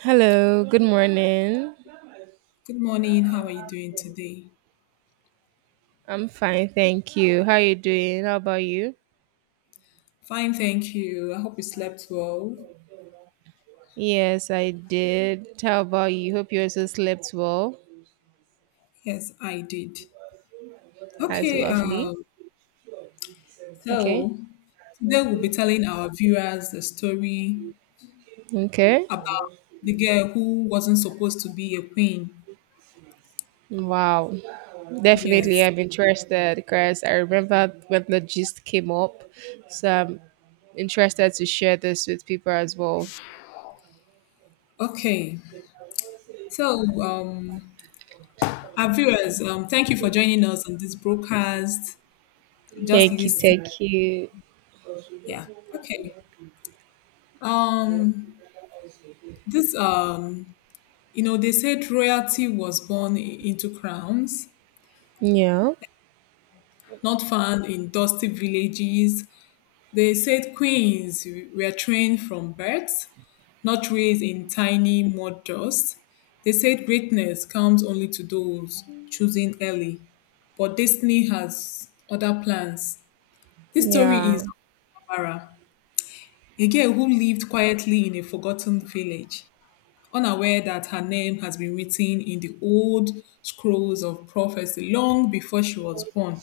Hello, good morning. Good morning. How are you doing today? I'm fine, thank you. How you doing? How about you? Fine, thank you. I hope you slept well. Yes, I did. How about you? Hope you also slept well. Yes, I did. That's Okay, lovely. Okay. so today we'll be telling our viewers the story Okay. about the girl who wasn't supposed to be a queen. Wow. Definitely, Yes. I'm interested because I remember when the gist came up. So I'm interested to share this with people as well. Okay. So, our viewers, thank you for joining us on this broadcast. Just Thank you. listen. Thank you. Yeah. Okay. Um, this, um, they said royalty was born into crowns, Yeah. not found in dusty villages. They said queens were trained from birth, not raised in tiny mud dust. They said greatness comes only to those choosing early, but destiny has other plans. This story is Yeah. of Amara, a girl who lived quietly in a forgotten village, unaware that her name has been written in the old scrolls of prophecy long before she was born.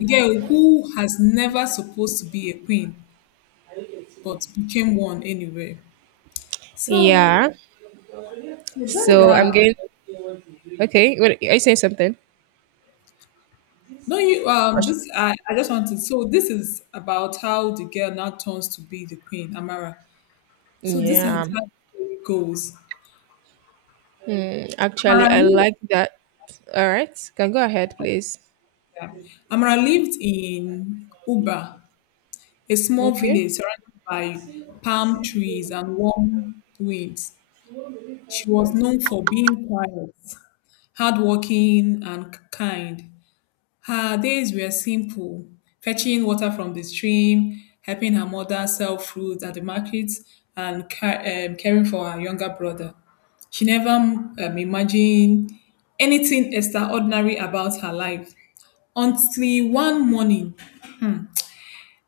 A girl who has never supposed to be a queen, but became one anyway. So, Yeah. so that is So I'm going. Okay. What, are you saying something? no you this I just wanted, so this is about how the girl now turns to be the queen, Amara. So this is how the Yeah. story goes. Hmm. Actually, Amara I lived, like that. All right. Can go ahead, please. yeah. Amara lived in Uba, a small Okay. village surrounded by palm trees and warm winds. She was known for being quiet, hardworking, and kind. Her days were simple, fetching water from the stream, helping her mother sell fruit at the market, and caring for her younger brother. She never imagined anything extraordinary about her life until one morning,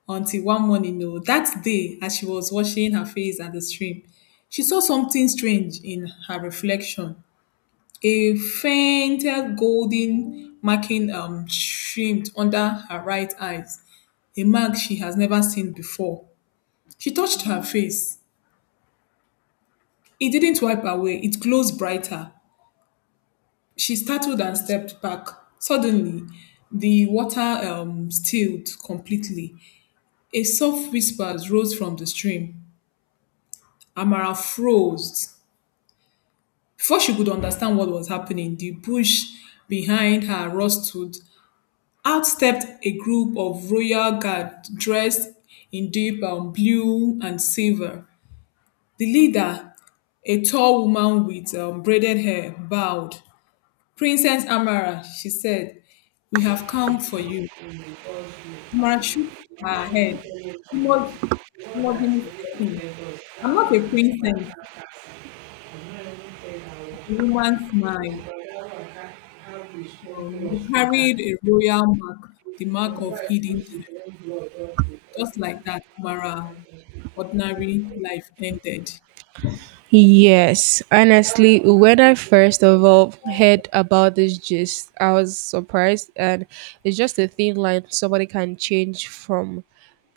until one morning, no, that day, as she was washing her face at the stream, she saw something strange in her reflection. A fainted golden marking streamed under her right eyes, a mark she has never seen before. She touched her face. It didn't wipe away, it glows brighter. She startled and stepped back. Suddenly, the water stilled completely. A soft whisper rose from the stream. Amara froze. Before she could understand what was happening, the bush behind her rustled. Out stepped a group of royal guard dressed in deep blue and silver. The leader, a tall woman with braided hair, bowed. Princess Amara, she said, we have come for you. Amara shook her head. You must, you must be mistaken. I'm not a princess. The woman smiled. You carried a royal mark, the mark of hidden. Just like that, Amara ordinary life ended. Yes, honestly, when I first of all heard about this gist, I was surprised, and it's just a thin line somebody can change from.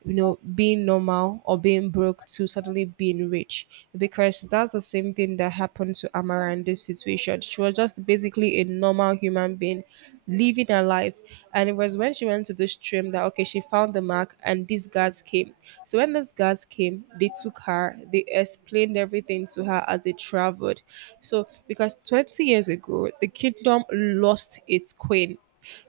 You know, being normal or being broke to suddenly being rich. Because that's the same thing that happened to Amara in this situation. She was just basically a normal human being living her life. And it was when she went to the stream that, okay, she found the mark and these guards came. So when these guards came, they took her, they explained everything to her as they traveled. So, because 20 years ago, the kingdom lost its queen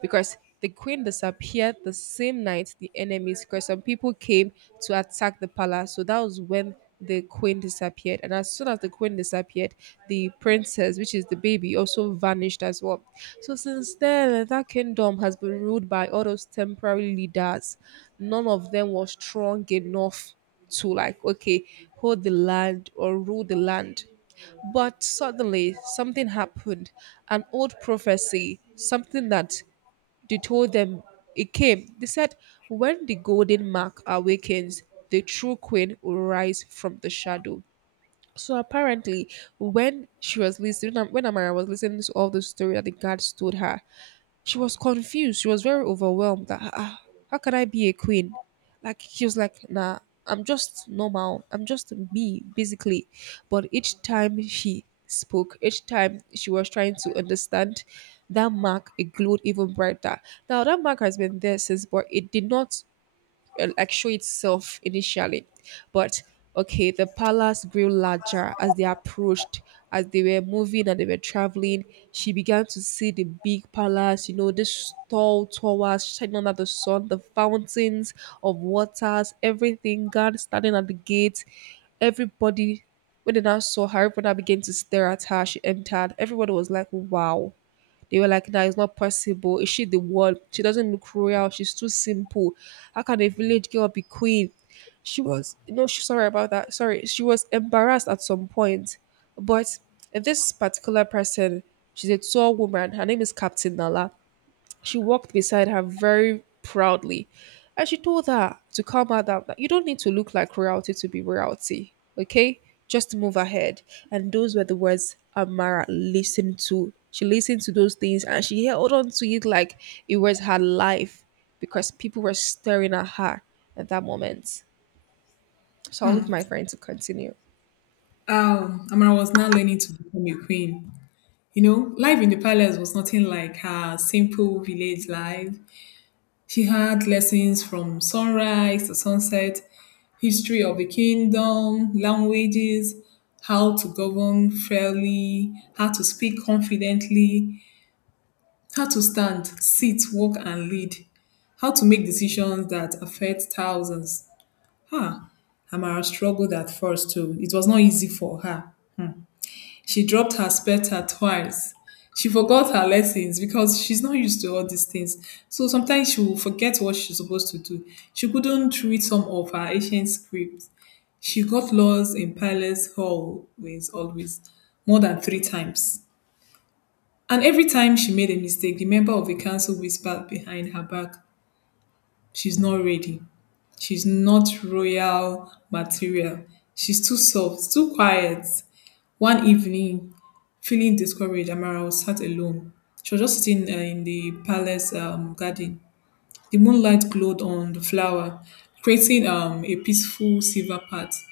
because the queen disappeared the same night the enemies, because some people came to attack the palace. So that was when the queen disappeared. And as soon as the queen disappeared, the princess, which is the baby, also vanished as well. So since then, that kingdom has been ruled by all those temporary leaders. None of them was strong enough to like okay hold the land or rule the land, but suddenly something happened, an old prophecy, something that they told them, it came. They said, when the golden mark awakens, the true queen will rise from the shadow. So apparently, when she was listening, when Amara was listening to all the story that the guards told her, she was confused. She was very overwhelmed that, ah, ah, how can I be a queen? Like, she was like, nah, I'm just normal. I'm just me, basically. But each time she spoke, each time she was trying to understand, that mark, it glowed even brighter. Now, that mark has been there since, but it did not like show itself initially, but okay the palace grew larger as they approached. As they were moving and they were traveling, she began to see the big palace, you know, this tall towers shining under the sun, the fountains of waters, everything god standing at the gate. Everybody, when they now saw her, everyone now began to stare at her. She entered, everybody was like wow. They were like, "That is not possible. Is she the one? She doesn't look royal. She's too simple. How can a village girl be queen?" She was, no, she, sorry about that. Sorry, she was embarrassed at some point. But this particular person, she's a tall woman. Her name is Captain Nala. She walked beside her very proudly and she told her to calm her down that you don't need to look like royalty to be royalty, okay? Just move ahead. And those were the words Amara listened to. She listened to those things and she held on to it like it was her life because people were staring at her at that moment. So I'll leave my friend to continue. Amara was now learning to become a queen. Life in the palace was nothing like her simple village life. She had lessons from sunrise to sunset, history of the kingdom, languages, how to govern fairly, how to speak confidently, how to stand, sit, walk, and lead, how to make decisions that affect thousands. Ah, Amara struggled at first too. It was not easy for her. Hmm. She dropped her specter twice. She forgot her lessons because she's not used to all these things. So sometimes she will forget what she's supposed to do. She couldn't read some of her ancient scripts. She got lost in Palace hallways always, more than three times. And every time she made a mistake, the member of the council whispered behind her back, she's not ready. She's not royal material. She's too soft, too quiet. One evening, feeling discouraged, Amara was sat alone. She was just sitting in the palace garden. The moonlight glowed on the flower, creating a peaceful silver path.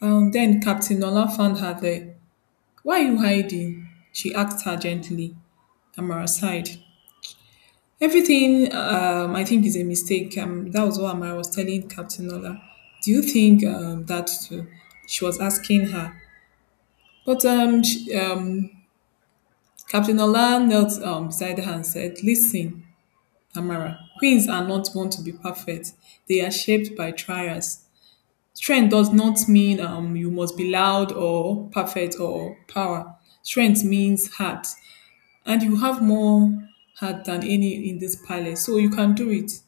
Then Captain Nola found her there. Why are you hiding? She asked her gently. Amara sighed. Everything, I think, is a mistake. That was what Amara was telling Captain Nola. Do you think that too? She was asking her. But um, she, um, Captain Nola knelt beside her and said, Listen, Amara, queens are not born to be perfect. They are shaped by trials. Strength does not mean you must be loud or perfect or power. Strength means heart. And you have more heart than any in this palace. So you can do it.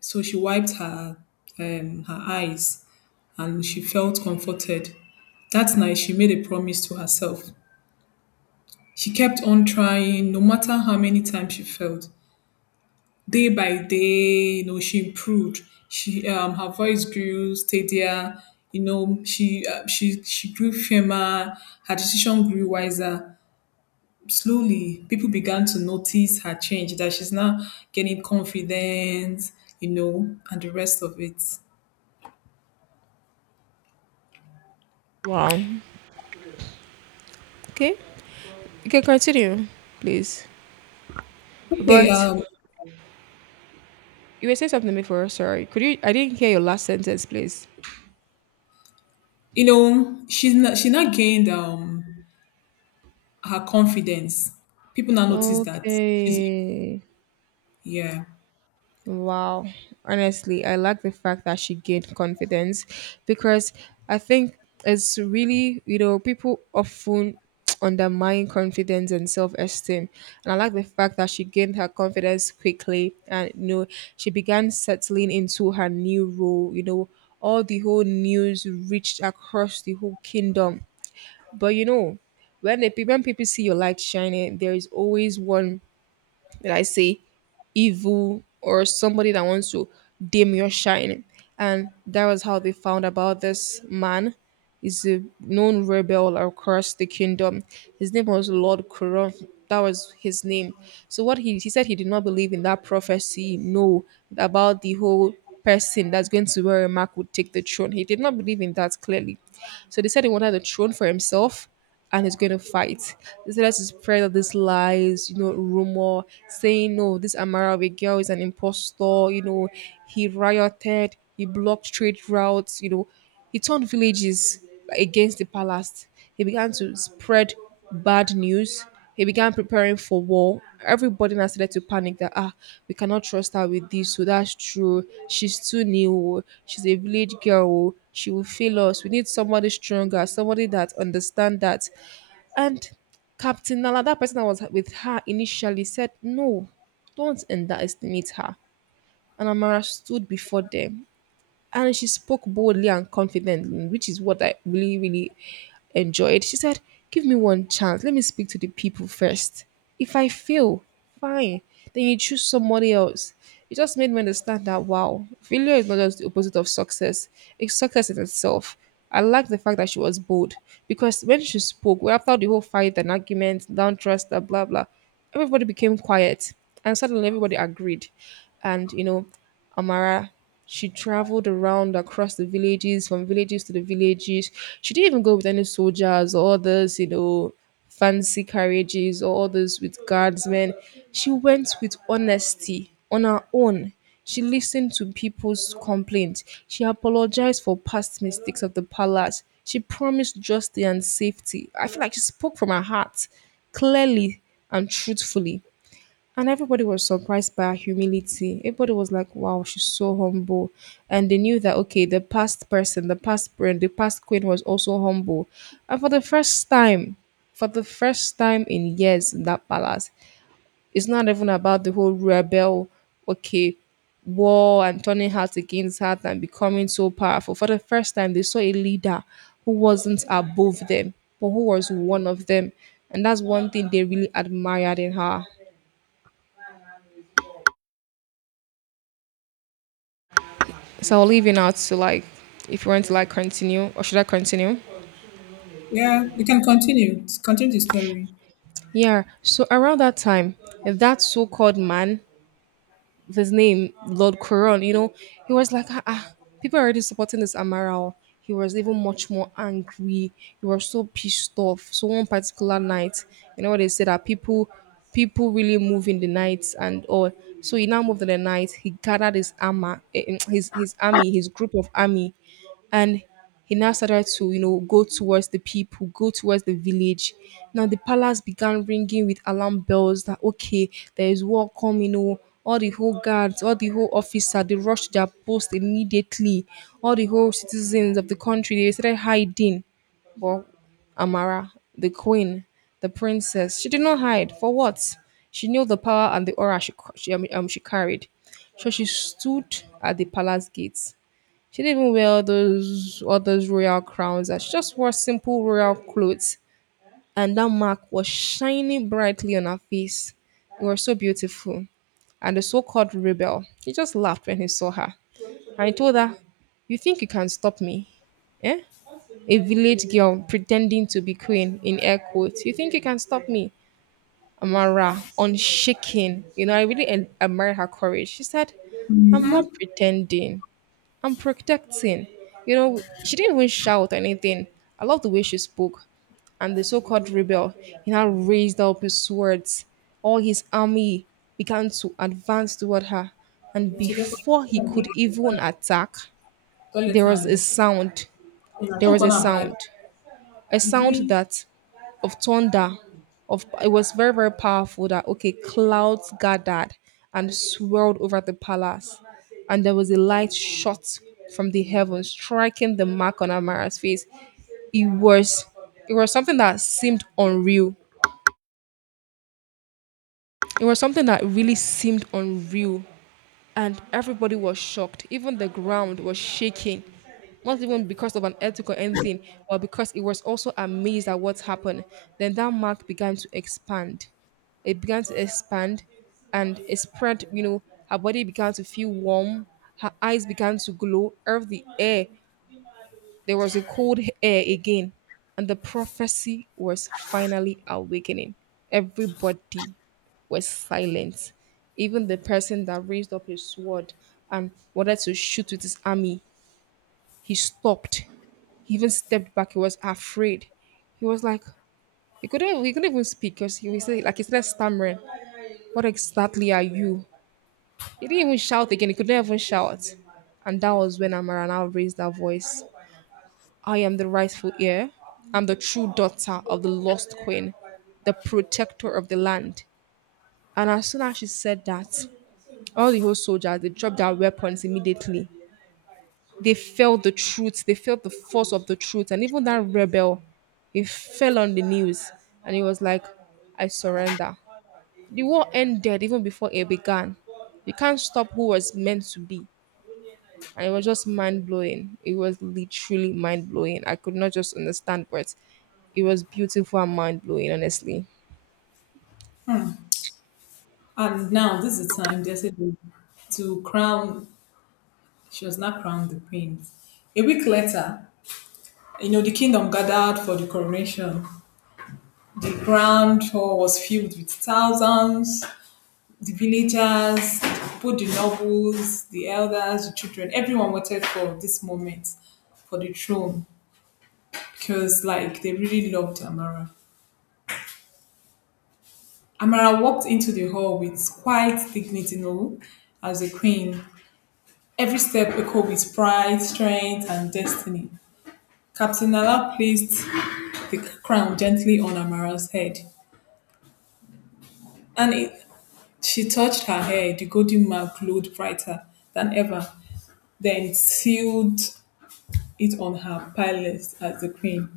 So she wiped her eyes and she felt comforted. That night, she made a promise to herself. She kept on trying, no matter how many times she failed. Day by day, she improved. Her voice grew steadier. She grew firmer. Her decision grew wiser. Slowly, people began to notice her change. That she's now getting confidence. And the rest of it. Wow. Okay. You can continue, please. Okay, But you were saying something before, sorry. Could you I didn't hear your last sentence, please. She's not she not gained her confidence. People now notice that she's Okay. yeah. Wow. Honestly, I like the fact that she gained confidence because I think it's really, you know, people often undermine confidence and self esteem. And I like the fact that she gained her confidence quickly and, you know, she began settling into her new role. You know, all the whole news reached across the whole kingdom. But, you know, when, the, when people see your light shining, there is always one, did I say evil or somebody that wants to dim your shine. And that was how they found about this man. He's a known rebel across the kingdom. His name was Lord Kuron. That was his name. So what he said he did not believe in that prophecy, no, about the whole person that's going to wear a mark would take the throne. He did not believe in that clearly. So they said he wanted the throne for himself and he's going to fight. They said to spread all these lies, you know, rumor, saying, no, this Amara of a girl is an impostor, you know, he rioted, he blocked trade routes, you know, he turned villages against the palace. He began to spread bad news. He began preparing for war. Everybody now started to panic that ah, we cannot trust her with this. So that's true. She's too new. Oh. She's a village girl. Oh. She will fail us. We need somebody stronger, somebody that understand that. And Captain Nala, that person that was with her initially said, no, don't underestimate her. And Amara stood before them and she spoke boldly and confidently, which is what I really enjoyed. She said, give me one chance. Let me speak to the people first. If I fail, fine. Then you choose somebody else. It just made me understand that wow, failure is not just the opposite of success, it's success in itself. I like the fact that she was bold because when she spoke, well, after the whole fight and argument, down trust, blah, blah, everybody became quiet and suddenly everybody agreed. And, you know, Amara. She traveled around across the villages, from villages to the villages. She didn't even go with any soldiers or others, you know, fancy carriages or others with guardsmen. She went with honesty on her own. She listened to people's complaints. She apologized for past mistakes of the palace. She promised justice and safety. I feel like she spoke from her heart clearly and truthfully. And everybody was surprised by her humility. Everybody was like, wow, she's so humble. And they knew that, okay, the past person, the past brand, the past queen was also humble. And for the first time, for the first time in years in that palace, it's not even about the whole rebel, okay, war and turning heart against heart and becoming so powerful. For the first time, they saw a leader who wasn't above them, but who was one of them. And that's one thing they really admired in her. So I'll leave you now to like if you want to like continue or should I continue? Yeah, you can continue. Continue the story. Yeah. So around that time, that so-called man, his name Lord Coron, you know, he was like, ah, ah, people are already supporting this Amaral. He was even much more angry. He was so pissed off. So one particular night, you know, what they say that people really move in the night and all. So he now moved in the night. He gathered his armor, his army, his group of army, and he now started to you know go towards the people, go towards the village. Now the palace began ringing with alarm bells that okay there is war coming, oh, all the whole guards, all the whole officer, they rushed their post immediately. All the whole citizens of the country, they started hiding. But Amara, the queen, the princess, she did not hide for what? She knew the power and the aura she carried. So she stood at the palace gates. She didn't even wear those all those royal crowns. She just wore simple royal clothes, and that mark was shining brightly on her face. It was so beautiful. And the so-called rebel, he just laughed when he saw her. And he told her, "You think you can stop me? Eh? A village girl pretending to be queen in air quotes. You think you can stop me?" Amara, unshaken. You know, I really admire her courage. She said, "I'm Mm-hmm. not pretending. I'm protecting. You know, she didn't even shout anything. I love the way she spoke. And the so called rebel, he now raised up his swords. All his army began to advance toward her. And She's a- before he could even attack, Call your there was time, a yo. sound. You know, There don't was gonna brag. A sound Between that of thunder of it was very very powerful that okay clouds gathered and swirled over the palace, and there was a light shot from the heavens striking the mark on Amara's face. It was, it was something that seemed unreal. It was something that really seemed unreal, and everybody was shocked. Even the ground was shaking. Not even because of an earthquake or anything, but because it was also amazed at what happened. Then that mark began to expand. It began to expand and it spread, you know, her body began to feel warm, her eyes began to glow, earth the air, there was a cold air again, and the prophecy was finally awakening. Everybody was silent. Even the person that raised up his sword and wanted to shoot with his army, he stopped. He even stepped back. He was afraid. He was like, he couldn't even speak because he was like, he started stammering. What exactly are you? He didn't even shout again. He couldn't even shout. And that was when Amara now raised her voice. I am the rightful heir. I'm the true daughter of the lost queen, the protector of the land. And as soon as she said that, all the whole soldiers they dropped their weapons immediately. They felt the truth, they felt the force of the truth, and even that rebel, he fell on the knees and he was like, I surrender. The war ended even before it began. You can't stop who was meant to be. And it was just mind blowing. It was literally mind blowing. I could not just understand, but it was beautiful and mind blowing. Honestly, And now this is the time they said to crown, she was not crowned the queen. A week later, the kingdom gathered for the coronation. The grand hall was filled with thousands, the villagers, both the nobles, the elders, the children, everyone waited for this moment for the throne because like they really loved Amara. Amara walked into the hall with quite dignity, as a queen. Every step echoed with pride, strength, and destiny. Captain Nala placed the crown gently on Amara's head, and it, she touched her hair. The golden mark glowed brighter than ever, then sealed it on her palace as the queen.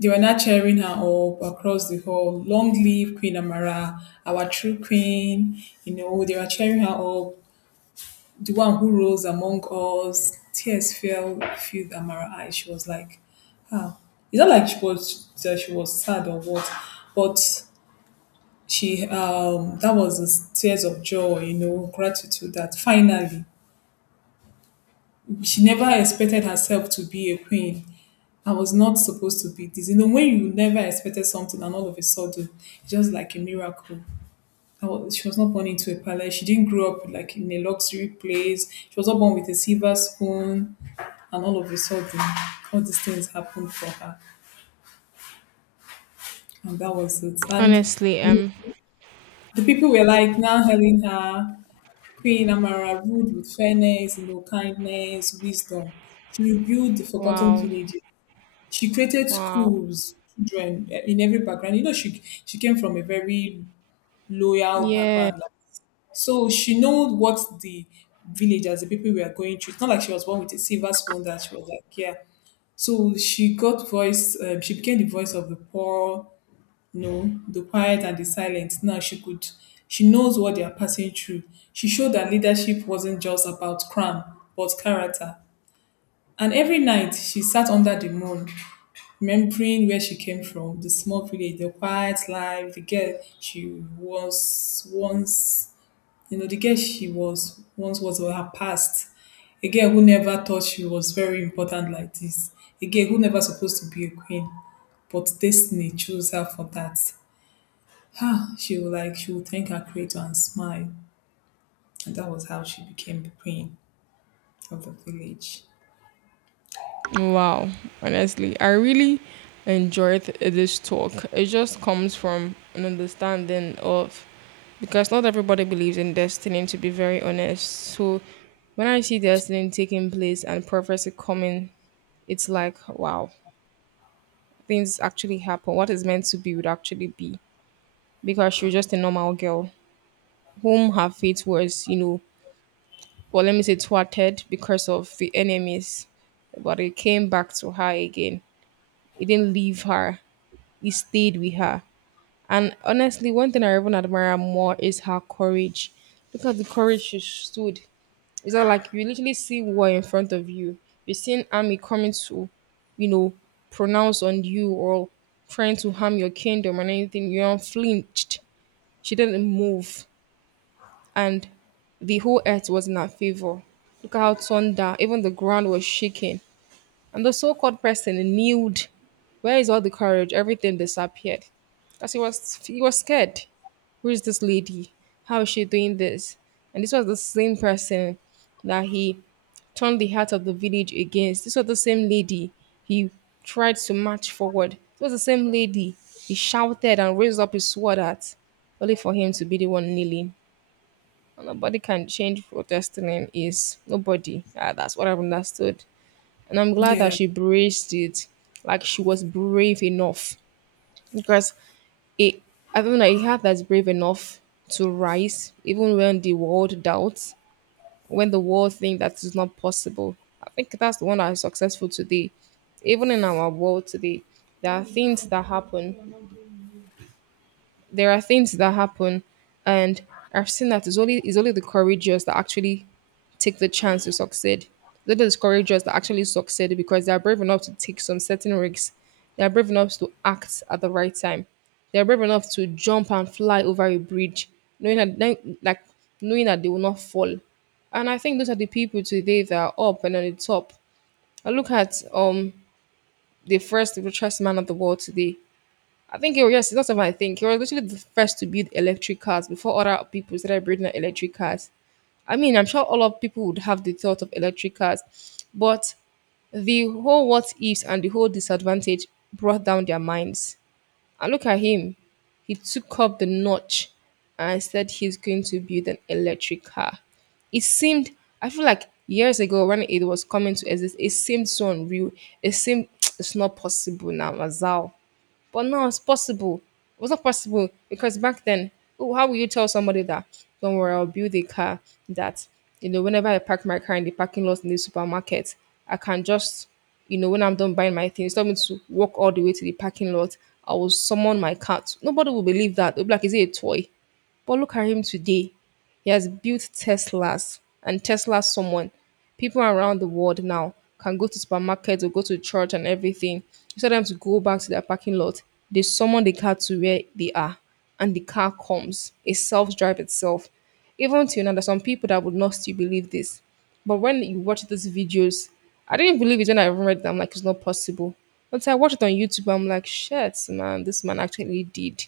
They were not cheering her up across the hall. Long live Queen Amara, our true queen. They were cheering her up. The one who rose among us. Tears fell, filled Amara's eyes. She was like, ah. It's not like she was that she was sad or what, but she that was the tears of joy, gratitude that finally she never expected herself to be a queen. I was not supposed to be this. When you never expected something and all of a sudden, it's just like a miracle. She was not born into a palace. She didn't grow up like in a luxury place. She was not born with a silver spoon. And all of a sudden, all these things happened for her. And that was it. And honestly, the um, the people were like now hailing her Queen Amara, ruled with fairness, kindness, wisdom. She rebuilt the forgotten wow, villages. She created wow, schools, children, in every background. She came from a very loyal yeah, background, like, so she knows what the villagers, the people were going through. It's not like she was born with a silver spoon that she was like, yeah. So she got voice. She became the voice of the poor, the quiet and the silent. Now she could. She knows what they are passing through. She showed that leadership wasn't just about crown, but character. And every night she sat under the moon remembering where she came from, the small village, the quiet life, the girl she was once, the girl she was once was or her past. A girl who never thought she was very important like this. A girl who never supposed to be a queen, but destiny chose her for that. Ah, she would thank her creator and smile, and that was how she became the queen of the village. wow. Honestly, I really enjoyed this talk. It just comes from an understanding of because not everybody believes in destiny. To be very honest, so when I see destiny taking place and prophecy coming, it's like wow, things actually happen, what is meant to be would actually be. Because she was just a normal girl whom her fate was, you know, well, let me say thwarted because of the enemies. But it came back to her again. It didn't leave her, it stayed with her. And honestly, one thing I even admire more is her courage. Look at the courage she stood. It's not like you literally see war in front of you. You're seeing army coming to, you know, pronounce on you or trying to harm your kingdom and anything. You unflinched. She didn't move. And the whole earth was in her favor. Look at how torn down. Even the ground was shaking. And the so-called person kneeled. Where is all the courage? Everything disappeared. Because he was scared. Who's this lady? How is she doing this? And this was the same person that he turned the heart of the village against. This was the same lady he tried to march forward. This was the same lady he shouted and raised up his sword at, only for him to be the one kneeling. And nobody can change what destiny is. Nobody. Ah, that's what I've understood. And I'm glad that Yeah. she braced it, like she was brave enough. Because it, I don't know, a heart that's brave enough to rise even when the world doubts, when the world thinks that is not possible. I think that's the one that is successful today. Even in our world today, there are things that happen there are things that happen, and I've seen that it's only the courageous that actually take the chance to succeed. It's are the courageous that actually succeed because they are brave enough to take some certain risks. They are brave enough to act at the right time. They are brave enough to jump and fly over a bridge, like knowing that they will not fall. And I think those are the people today that are up and on the top. I look at the first richest man of the world today. I think you were, yes, that's what I think. You was literally the first to build electric cars before other people started building electric cars. I mean, I'm sure all of people would have the thought of electric cars, but the whole what ifs and the whole disadvantage brought down their minds. And look at him. He took up the notch and said he's going to build an electric car. It seemed, I feel like years ago when it was coming to exist, it seemed so unreal. It seemed it's not possible now, Mazal. But now it's possible. It was not possible because back then, oh, how will you tell somebody that, don't worry, I'll build a car that, you know, whenever I park my car in the parking lot in the supermarket, I can just, you know, when I'm done buying my things, tell me to walk all the way to the parking lot. I will summon my cat. Nobody will believe that. They'll be like, is it a toy? But look at him today. He has built Teslas and Tesla someone. People around the world now can go to supermarkets or go to church and everything. Instead of them to go back to their parking lot, they summon the car to where they are and the car comes. It self-drive itself. Even till now, there's some people that would not still believe this. But when you watch these videos, I didn't believe it when I even read them. Like it's not possible. But I watched it on YouTube. I'm like, shit, man, this man actually did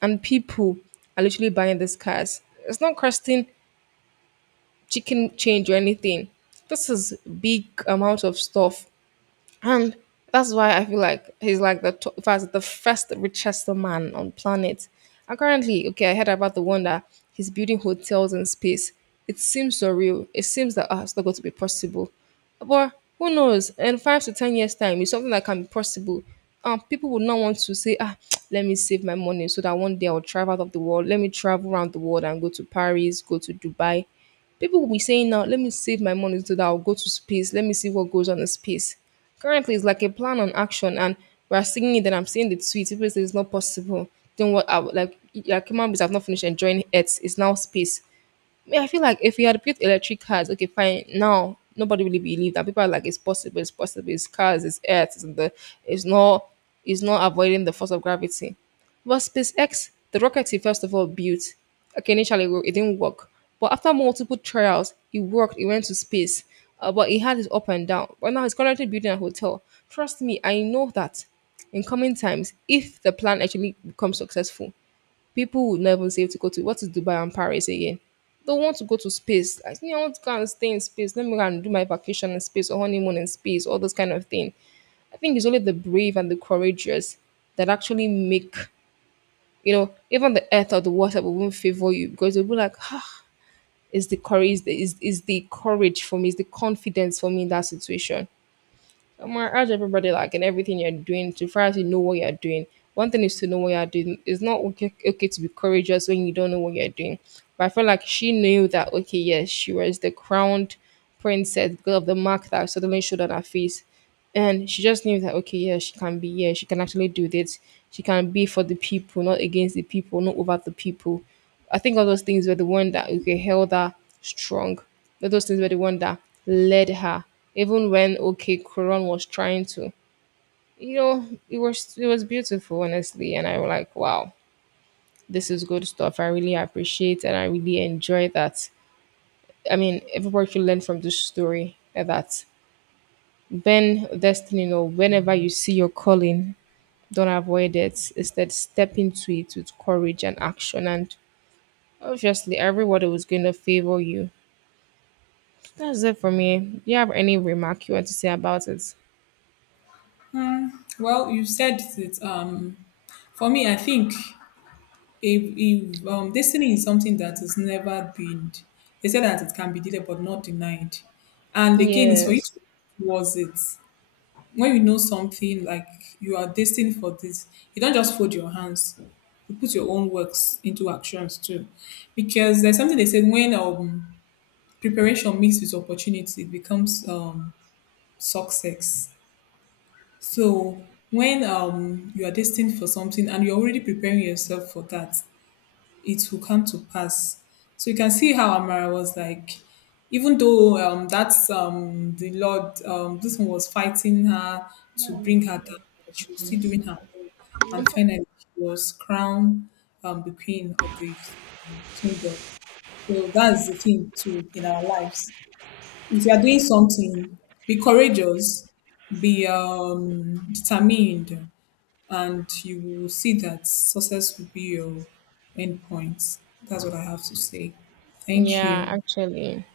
and people are literally buying these cars. It's not costing chicken change or anything. This is big amount of stuff and that's why I feel like he's like the to- in the first richest man on planet. And currently, okay, I heard about the one that he's building hotels in space. It seems surreal. It seems that it's not going to be possible. But who knows? In 5 to 10 years' time, it's something that can be possible. People would not want to say, ah, let me save my money so that one day I'll travel out of the world. Let me travel around the world and go to Paris, go to Dubai. People will be saying now, let me save my money so that I'll go to space. Let me see what goes on in space. Currently, it's like a plan on action, and we're seeing it. Then I'm seeing the tweets. People say it's not possible. Then what? Like human beings have not finished enjoying Earth. It's now space. Yeah, I feel like if we had built electric cars, okay, fine. Now nobody really believe that. People are like, it's possible, it's possible, it's cars, it's earth, it's not it's not avoiding the force of gravity. But SpaceX, the rocket he first of all built, okay, initially it didn't work. But after multiple trials, it worked, it went to space. But it had its up and down. But now he's currently building a hotel. Trust me, I know that in coming times, if the plan actually becomes successful, people would not even say to go to what is Dubai and Paris again? They want to go to space. I think I want to go and stay in space. Let me go and do my vacation in space or honeymoon in space, all those kind of thing. I think it's only the brave and the courageous that actually make, you know, even the earth or the water will not favor you because they'll be like, ah, is the courage for me, is the confidence for me in that situation. Omar, urge everybody like in everything you're doing to first you know what you're doing. One thing is to know what you're doing. It's not okay to be courageous when you don't know what you're doing. But I feel like she knew that okay, yes, she was the crowned princess because of the mark that suddenly showed on her face. And she just knew that okay, yeah, she can be, yeah, she can actually do this. She can be for the people, not against the people, not over the people. I think all those things were the one that okay held her strong. All those things were the one that led her, even when okay Quran was trying to, you know, it was beautiful honestly, and I was like, wow, this is good stuff. I really appreciate and I really enjoy that. I mean, everybody should learn from this story and that when destiny you know whenever you see your calling, don't avoid it. Instead, step into it with courage and action and. Obviously, everybody was going to favor you. That's it for me. Do you have any remark you want to say about it? Well, you said that for me, I think if if destiny is something that is never been. They say that it can be delayed but not denied. And again, it's for you Yes. to, was it, when you know something like you are destined for this, you don't just fold your hands, you put your own works into actions too, because there's something they said, when preparation meets with opportunity, it becomes success. So when you are destined for something and you're already preparing yourself for that, it will come to pass. So you can see how Amara was like, even though that's the Lord, this one was fighting her to bring her down, but she was still doing her own. And finally, she was crowned the queen of the kingdom. So that's the thing too in our lives. If you are doing something, be courageous, be determined, and you will see that success will be your end point. That's what I have to say. Thank Yeah, you. actually.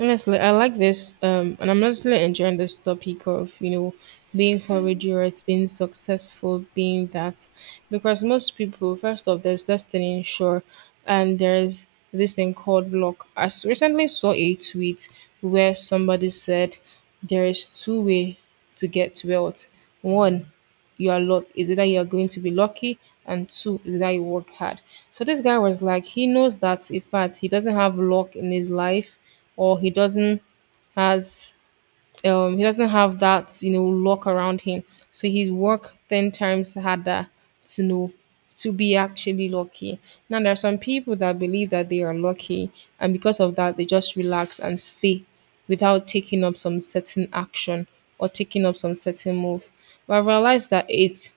Honestly, I like this. And I'm honestly enjoying this topic of, you know, being courageous, being successful, being that. Because most people, first off, there's destiny, sure. And there's this thing called luck. Recently saw a tweet where somebody said there is two way to get wealth. One, you are luck is either you are going to be lucky, and two is that you work hard. So this guy was like he knows that in fact he doesn't have luck in his life, or he doesn't has, he doesn't have that you know lock around him, so he's work 10 times harder to know to be actually lucky. Now there are some people that believe that they are lucky, and because of that they just relax and stay without taking up some certain action or taking up some certain move. But I realized that it's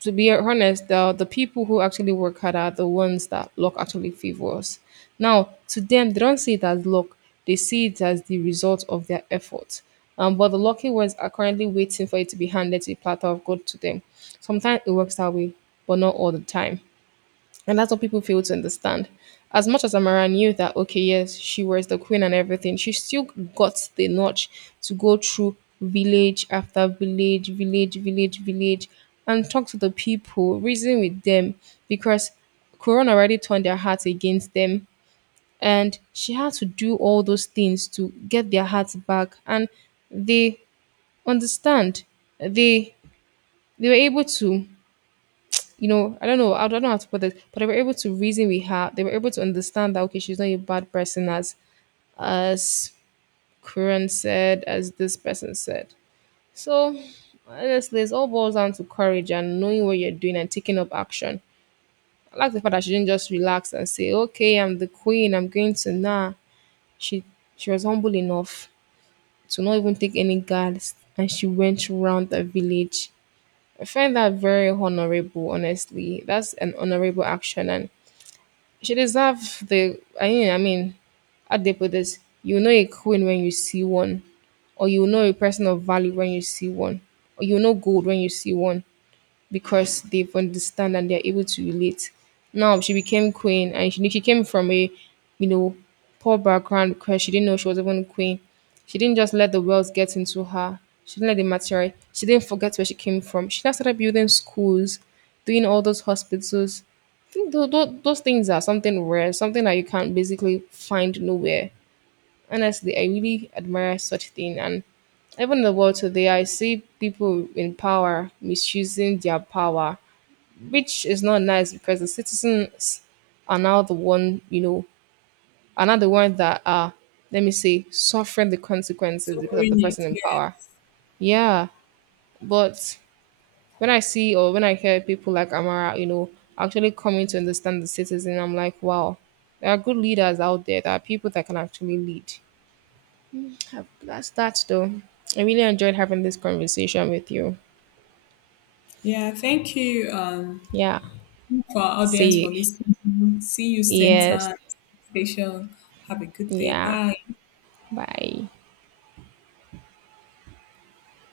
to be honest, the people who actually work hard are the ones that luck actually favors. Now, to them, they don't see it as luck, they see it as the result of their effort. But the lucky ones are currently waiting for it to be handed to a platter of gold to them. Sometimes it works that way, but not all the time. And that's what people fail to understand. As much as Amara knew that, okay, yes, she was the queen and everything, she still got the notch to go through village after village, and talk to the people, reason with them, because Corona already turned their hearts against them. And she had to do all those things to get their hearts back. And they understand. They they were able to you know, I don't know how to put it, but they were able to reason with her. They were able to understand that okay, she's not a bad person as Karen said, as this person said. So honestly, it all boils down to courage and knowing what you're doing and taking up action. I like the fact that she didn't just relax and say, "Okay, I'm the queen. I'm going to nah." She she was humble enough to not even take any guards, and she went around the village. I find that very honorable, honestly. That's an honorable action, and she deserve the. How they put this: you know a queen when you see one, or you know a person of value when you see one, or you know gold when you see one because they've understand and they're able to relate. Now she became queen, and she came from a, you know, poor background because she didn't know she was even queen. She didn't just let the wealth get into her. She didn't let the material. She didn't forget where she came from. She now started building schools, doing all those hospitals. I think those things are something rare, something that you can't basically find nowhere. Honestly, I really admire such thing. And even in the world today, I see people in power misusing their power, which is not nice because the citizens are now the one, you know, are now the one that are, let me say, suffering the consequences So because of bring the it. person in Yeah. power. Yeah, but when I see or when I hear people like Amara, you know, actually coming to understand the citizen, I'm like, wow, there are good leaders out there. There are people that can actually lead. That's that though. I really enjoyed having this conversation with you. Yeah, thank you Yeah. for our audience for See. listening. See you same Yes. time, station. Have a good day. Yeah. Bye. Bye.